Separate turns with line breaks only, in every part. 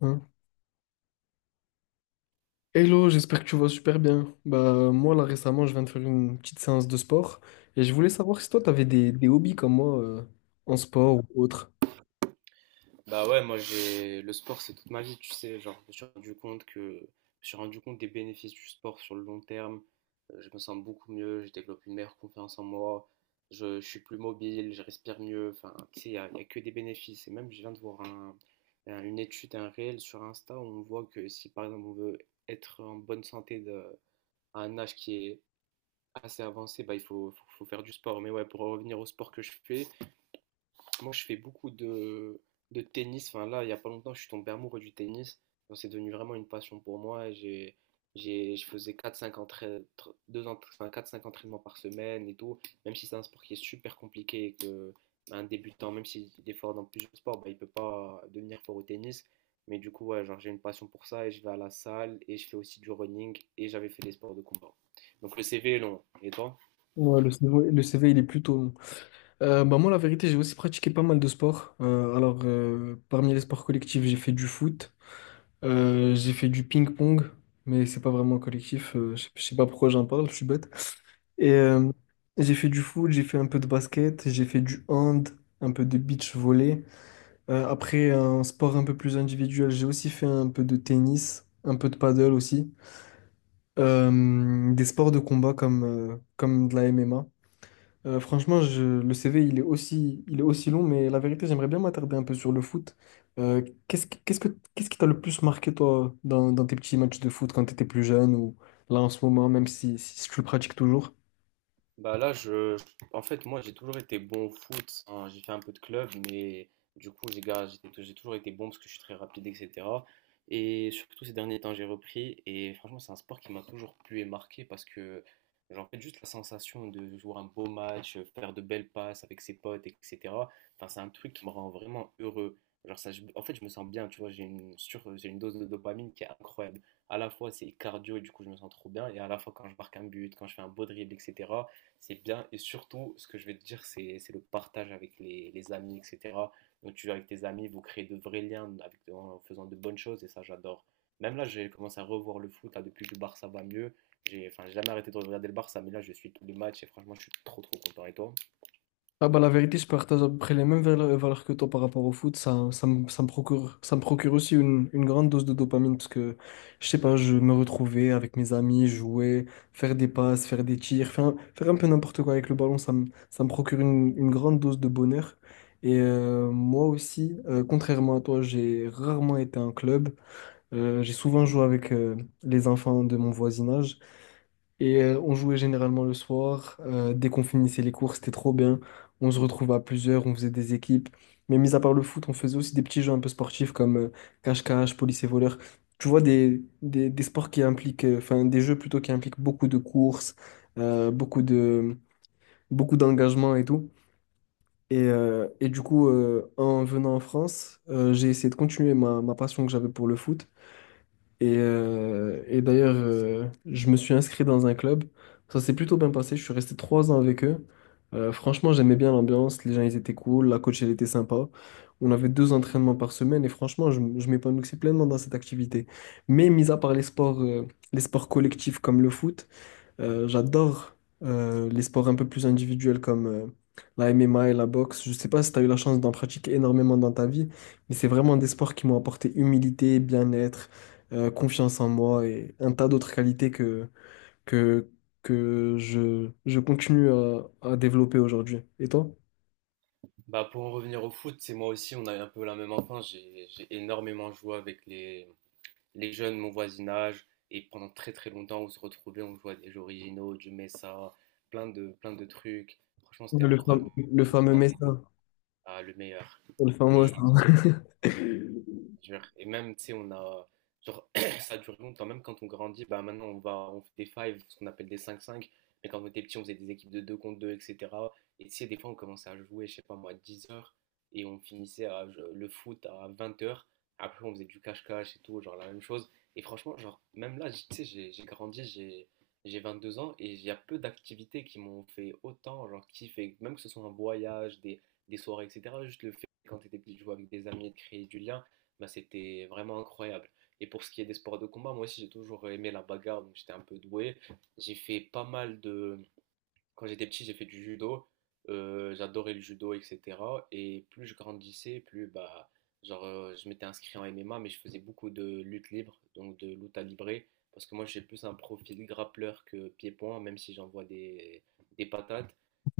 Hein. Hello, j'espère que tu vas super bien. Bah moi là récemment je viens de faire une petite séance de sport et je voulais savoir si toi t'avais des hobbies comme moi, en sport ou autre.
Bah ouais, moi j'ai le sport c'est toute ma vie, tu sais, genre je me suis rendu compte des bénéfices du sport sur le long terme. Je me sens beaucoup mieux, je développe une meilleure confiance en moi, je suis plus mobile, je respire mieux, enfin tu sais, y a que des bénéfices. Et même je viens de voir une étude, un réel sur Insta où on voit que si par exemple on veut être en bonne santé à un âge qui est assez avancé, bah il faut faire du sport. Mais ouais, pour revenir au sport que je fais, moi, je fais beaucoup de tennis. Enfin, là, il n'y a pas longtemps, je suis tombé amoureux du tennis. Donc, c'est devenu vraiment une passion pour moi. Et je faisais quatre, cinq entra- tr- deux entra- enfin, 4-5 entraînements par semaine et tout. Même si c'est un sport qui est super compliqué et que un débutant, même s'il est fort dans plusieurs sports, bah, il ne peut pas devenir fort au tennis. Mais du coup, ouais, genre, j'ai une passion pour ça et je vais à la salle et je fais aussi du running et j'avais fait des sports de combat. Donc, le CV est long. Et toi?
Ouais, le CV, le CV, il est plutôt long. Bah moi la vérité j'ai aussi pratiqué pas mal de sports. Parmi les sports collectifs j'ai fait du foot, j'ai fait du ping-pong, mais c'est pas vraiment collectif, je sais pas pourquoi j'en parle, je suis bête. Et euh, j'ai fait du foot, j'ai fait un peu de basket, j'ai fait du hand, un peu de beach volley. Après, un sport un peu plus individuel, j'ai aussi fait un peu de tennis, un peu de paddle aussi. Des sports de combat comme, comme de la MMA. Franchement, le CV, il est aussi long, mais la vérité, j'aimerais bien m'attarder un peu sur le foot. Euh, qu'est-ce, que- qu'est-ce que, Qu'est-ce qui t'a le plus marqué, toi, dans tes petits matchs de foot quand tu étais plus jeune ou là en ce moment, même si tu le pratiques toujours?
Bah là, en fait, moi, j'ai toujours été bon au foot, hein. J'ai fait un peu de club, mais du coup, j'ai gar- j'ai toujours été bon parce que je suis très rapide, etc. Et surtout, ces derniers temps, j'ai repris. Et franchement, c'est un sport qui m'a toujours plu et marqué parce que, genre, en fait, juste la sensation de jouer un beau match, faire de belles passes avec ses potes, etc. Enfin, c'est un truc qui me rend vraiment heureux. Genre, ça, en fait, je me sens bien, tu vois. J'ai une dose de dopamine qui est incroyable. À la fois, c'est cardio et du coup, je me sens trop bien. Et à la fois, quand je marque un but, quand je fais un beau dribble, etc c'est bien. Et surtout, ce que je vais te dire, c'est le partage avec les amis, etc. Donc tu vas avec tes amis, vous créez de vrais liens avec, en faisant de bonnes choses, et ça j'adore. Même là, j'ai commencé à revoir le foot, là, depuis que le Barça va mieux. J'ai enfin, j'ai jamais arrêté de regarder le Barça, mais là, je suis tous les matchs et franchement, je suis trop trop content. Et toi?
Ah bah la vérité, je partage à peu près les mêmes valeurs que toi par rapport au foot. Ça, ça me procure aussi une grande dose de dopamine parce que, je sais pas, je me retrouvais avec mes amis, jouer, faire des passes, faire des tirs, faire un peu n'importe quoi avec le ballon, ça me procure une grande dose de bonheur. Moi aussi, contrairement à toi, j'ai rarement été en club. J'ai souvent joué avec les enfants de mon voisinage. On jouait généralement le soir. Dès qu'on finissait les cours, c'était trop bien. On se retrouvait à plusieurs, on faisait des équipes. Mais mis à part le foot, on faisait aussi des petits jeux un peu sportifs comme cache-cache, police et voleur. Tu vois, des sports qui impliquent, enfin des jeux plutôt qui impliquent beaucoup de courses, euh, beaucoup de, beaucoup d'engagement et tout. Et du coup, en venant en France, j'ai essayé de continuer ma passion que j'avais pour le foot. Et d'ailleurs, je me suis inscrit dans un club. Ça s'est plutôt bien passé. Je suis resté trois ans avec eux. Franchement, j'aimais bien l'ambiance. Les gens, ils étaient cool. La coach, elle était sympa. On avait deux entraînements par semaine. Et franchement, je m'épanouissais pleinement dans cette activité. Mais mis à part les sports collectifs comme le foot, j'adore les sports un peu plus individuels comme la MMA et la boxe. Je sais pas si tu as eu la chance d'en pratiquer énormément dans ta vie, mais c'est vraiment des sports qui m'ont apporté humilité, bien-être, confiance en moi et un tas d'autres qualités que, je continue à développer aujourd'hui. Et toi?
Bah pour en revenir au foot, c'est moi aussi, on a eu un peu la même enfance. J'ai énormément joué avec les jeunes, mon voisinage, et pendant très très longtemps, on se retrouvait, on jouait à des jeux originaux, du Messa, plein de trucs. Franchement, c'était
Ouais, le
incroyable.
fameux, le
On se
fameux
sentait,
médecin,
ah, le meilleur.
le fameux.
Et
Médecin.
Dur. Et même, tu sais, on a. Genre, ça dure longtemps, même quand on grandit, bah maintenant on fait des five ce qu'on appelle des cinq cinq mais quand on était petit, on faisait des équipes de 2 contre 2, etc. Et tu sais, des fois on commençait à jouer, je sais pas moi, à 10h, et on finissait le foot à 20h après on faisait du cache-cache et tout, genre la même chose. Et franchement, genre, même là, tu sais, j'ai grandi, j'ai 22 ans, et il y a peu d'activités qui m'ont fait autant, genre kiffer, même que ce soit un voyage, des soirées, etc. Juste le fait, quand t'étais petit, de jouer avec des amis et de créer du lien bah, c'était vraiment incroyable. Et pour ce qui est des sports de combat, moi aussi j'ai toujours aimé la bagarre, donc j'étais un peu doué. J'ai fait pas mal de, quand j'étais petit, j'ai fait du judo. J'adorais le judo, etc. Et plus je grandissais, plus bah, genre, je m'étais inscrit en MMA, mais je faisais beaucoup de lutte libre, donc de lutte à librer. Parce que moi, j'ai plus un profil grappleur que pied-point, même si j'envoie des patates.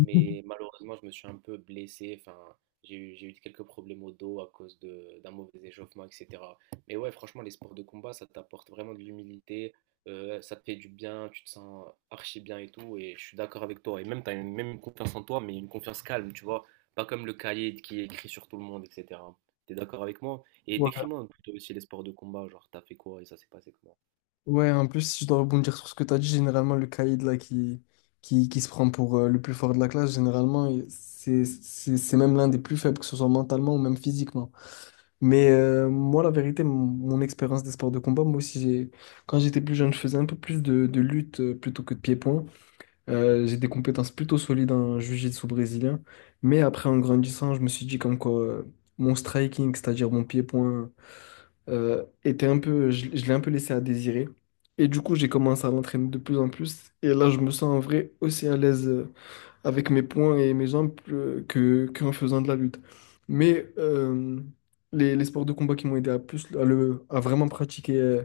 Mais malheureusement, je me suis un peu blessé. Enfin, j'ai eu quelques problèmes au dos à cause d'un mauvais échauffement, etc. Mais ouais, franchement, les sports de combat, ça t'apporte vraiment de l'humilité, ça te fait du bien, tu te sens archi bien et tout, et je suis d'accord avec toi. Et même, tu as une, même une confiance en toi, mais une confiance calme, tu vois, pas comme le cahier qui est écrit sur tout le monde, etc. T'es d'accord avec moi? Et décris-moi plutôt aussi les sports de combat, genre t'as fait quoi et ça s'est passé comment?
Ouais, en plus, si je dois rebondir sur ce que tu as dit, généralement, le caïd là, qui se prend pour le plus fort de la classe, généralement, c'est même l'un des plus faibles, que ce soit mentalement ou même physiquement. Moi, la vérité, mon expérience des sports de combat, moi aussi, quand j'étais plus jeune, je faisais un peu plus de lutte plutôt que de pied-point. J'ai des compétences plutôt solides en jiu-jitsu brésilien. Mais après, en grandissant, je me suis dit comme quoi, mon striking, c'est-à-dire mon pied-point, était un peu, je l'ai un peu laissé à désirer. Et du coup, j'ai commencé à l'entraîner de plus en plus. Et là, je me sens en vrai aussi à l'aise avec mes poings et mes jambes, qu'en faisant de la lutte. Mais euh, les sports de combat qui m'ont aidé à plus à, le, à vraiment pratiquer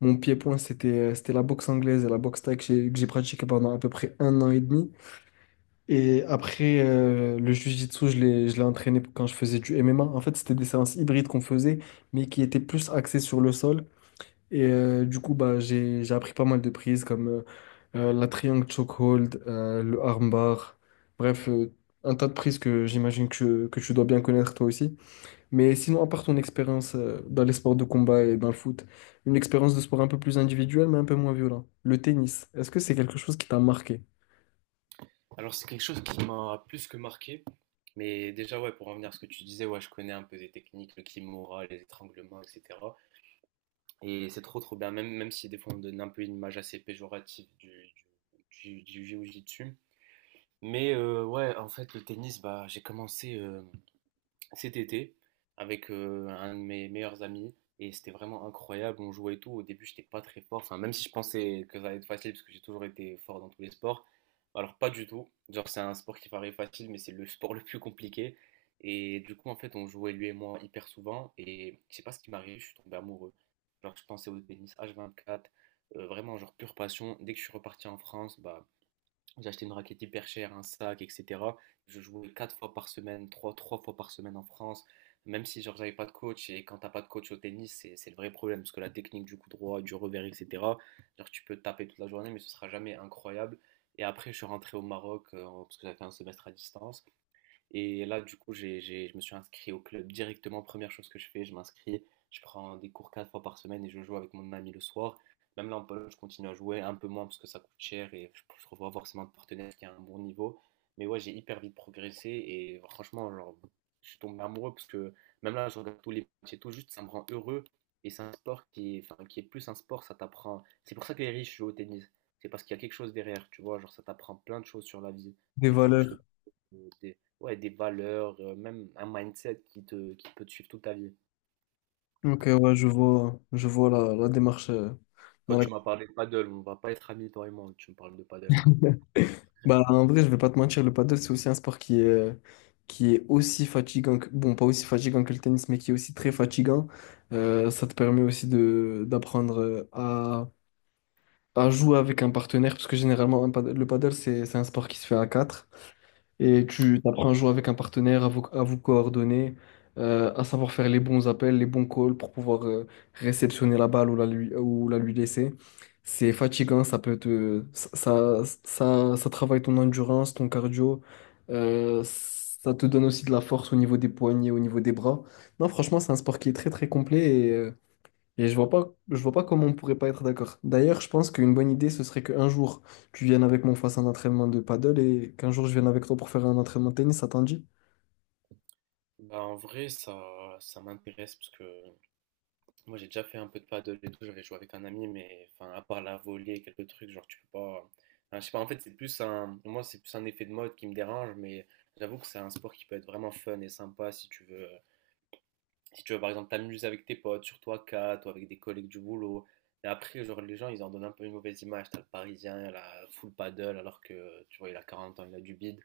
mon pied-point, c'était la boxe anglaise et la boxe thaï que j'ai pratiqué pendant à peu près un an et demi. Et après, le jiu-jitsu, je l'ai entraîné quand je faisais du MMA. En fait, c'était des séances hybrides qu'on faisait, mais qui étaient plus axées sur le sol. Du coup, bah, j'ai appris pas mal de prises comme la triangle chokehold, le armbar. Bref, un tas de prises que j'imagine que tu dois bien connaître toi aussi. Mais sinon, à part ton expérience dans les sports de combat et dans le foot, une expérience de sport un peu plus individuelle, mais un peu moins violente. Le tennis, est-ce que c'est quelque chose qui t'a marqué?
Alors c'est quelque chose qui m'a plus que marqué, mais déjà ouais, pour revenir à ce que tu disais, ouais, je connais un peu des techniques, le kimura, les étranglements, etc. Et c'est trop trop bien, même, même si des fois on donne un peu une image assez péjorative du jiu-jitsu. Mais ouais, en fait, le tennis, bah, j'ai commencé cet été avec un de mes meilleurs amis et c'était vraiment incroyable. On jouait et tout. Au début, j'étais pas très fort. Enfin, même si je pensais que ça allait être facile parce que j'ai toujours été fort dans tous les sports, alors pas du tout. Genre, c'est un sport qui paraît facile, mais c'est le sport le plus compliqué. Et du coup, en fait, on jouait lui et moi hyper souvent et je sais pas ce qui m'arrive, je suis tombé amoureux. Genre, je pensais au tennis H24, vraiment, genre pure passion. Dès que je suis reparti en France, bah, j'ai acheté une raquette hyper chère, un sac, etc. Je jouais quatre fois par semaine, trois fois par semaine en France, même si genre j'avais pas de coach. Et quand t'as pas de coach au tennis, c'est le vrai problème, parce que la technique du coup droit, du revers, etc. Genre tu peux taper toute la journée, mais ce sera jamais incroyable. Et après, je suis rentré au Maroc, parce que j'avais fait un semestre à distance. Et là, du coup, je me suis inscrit au club directement. Première chose que je fais, je m'inscris. Je prends des cours quatre fois par semaine et je joue avec mon ami le soir. Même là, en Pologne, je continue à jouer un peu moins parce que ça coûte cher et je ne trouve pas forcément de partenaire qui a un bon niveau. Mais ouais, j'ai hyper vite progressé et franchement, genre, je suis tombé amoureux parce que même là, je regarde tous les matchs et tout, juste ça me rend heureux. Et c'est un sport qui est, enfin, qui est plus un sport, ça t'apprend. C'est pour ça que les riches jouent au tennis. C'est parce qu'il y a quelque chose derrière, tu vois, genre ça t'apprend plein de choses sur la vie.
Des
Et franchement, je
valeurs.
te Ouais, des valeurs, même un mindset qui te qui peut te suivre toute ta vie.
Ok, ouais, je vois la démarche, dans
Toi, tu
laquelle.
m'as parlé de paddle, on va pas être amis, toi et moi, tu me parles de paddle.
Bah, en vrai, je vais pas te mentir, le paddle, c'est aussi un sport qui est aussi fatigant que, bon, pas aussi fatigant que le tennis, mais qui est aussi très fatigant. Ça te permet aussi d'apprendre, à jouer avec un partenaire, parce que généralement, le paddle, c'est un sport qui se fait à quatre. Et tu apprends à jouer avec un partenaire, à vous coordonner, à savoir faire les bons appels, les bons calls pour pouvoir réceptionner la balle ou la lui laisser. C'est fatigant, ça peut te, ça travaille ton endurance, ton cardio, ça te donne aussi de la force au niveau des poignets, au niveau des bras. Non, franchement, c'est un sport qui est très très complet et je vois pas comment on pourrait pas être d'accord. D'ailleurs, je pense qu'une bonne idée, ce serait qu'un jour, tu viennes avec moi, on fasse un entraînement de paddle et qu'un jour, je vienne avec toi pour faire un entraînement de tennis, ça t'en dit?
Bah, en vrai, ça m'intéresse parce que moi j'ai déjà fait un peu de paddle et tout, j'avais joué avec un ami, mais enfin, à part la volée, quelques trucs, genre tu peux pas. Enfin, je sais pas, en fait, c'est plus un. Moi, c'est plus un effet de mode qui me dérange, mais j'avoue que c'est un sport qui peut être vraiment fun et sympa si tu veux. Si tu veux, par exemple, t'amuser avec tes potes, surtout à 4 ou avec des collègues du boulot. Et après, genre, les gens, ils en donnent un peu une mauvaise image. T'as le Parisien, la full paddle, alors que, tu vois, il a 40 ans, il a du bide.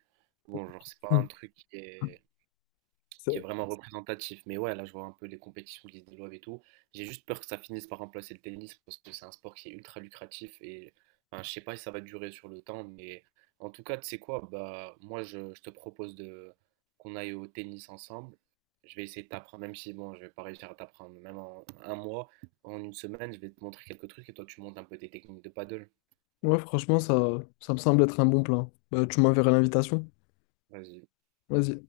Bon, genre, c'est pas
Mm.
un truc qui est
Ça-
vraiment représentatif. Mais ouais, là, je vois un peu les compétitions qui se développent et tout. J'ai juste peur que ça finisse par remplacer le tennis parce que c'est un sport qui est ultra lucratif et enfin, je sais pas si ça va durer sur le temps, mais en tout cas, tu sais quoi, bah moi je te propose de qu'on aille au tennis ensemble. Je vais essayer de t'apprendre, même si bon, je vais pas réussir à t'apprendre, même en un mois, en une semaine, je vais te montrer quelques trucs et toi tu montes un peu tes techniques de paddle.
ouais, franchement, ça me semble être un bon plan. Bah, tu m'enverras l'invitation.
Vas-y.
Vas-y.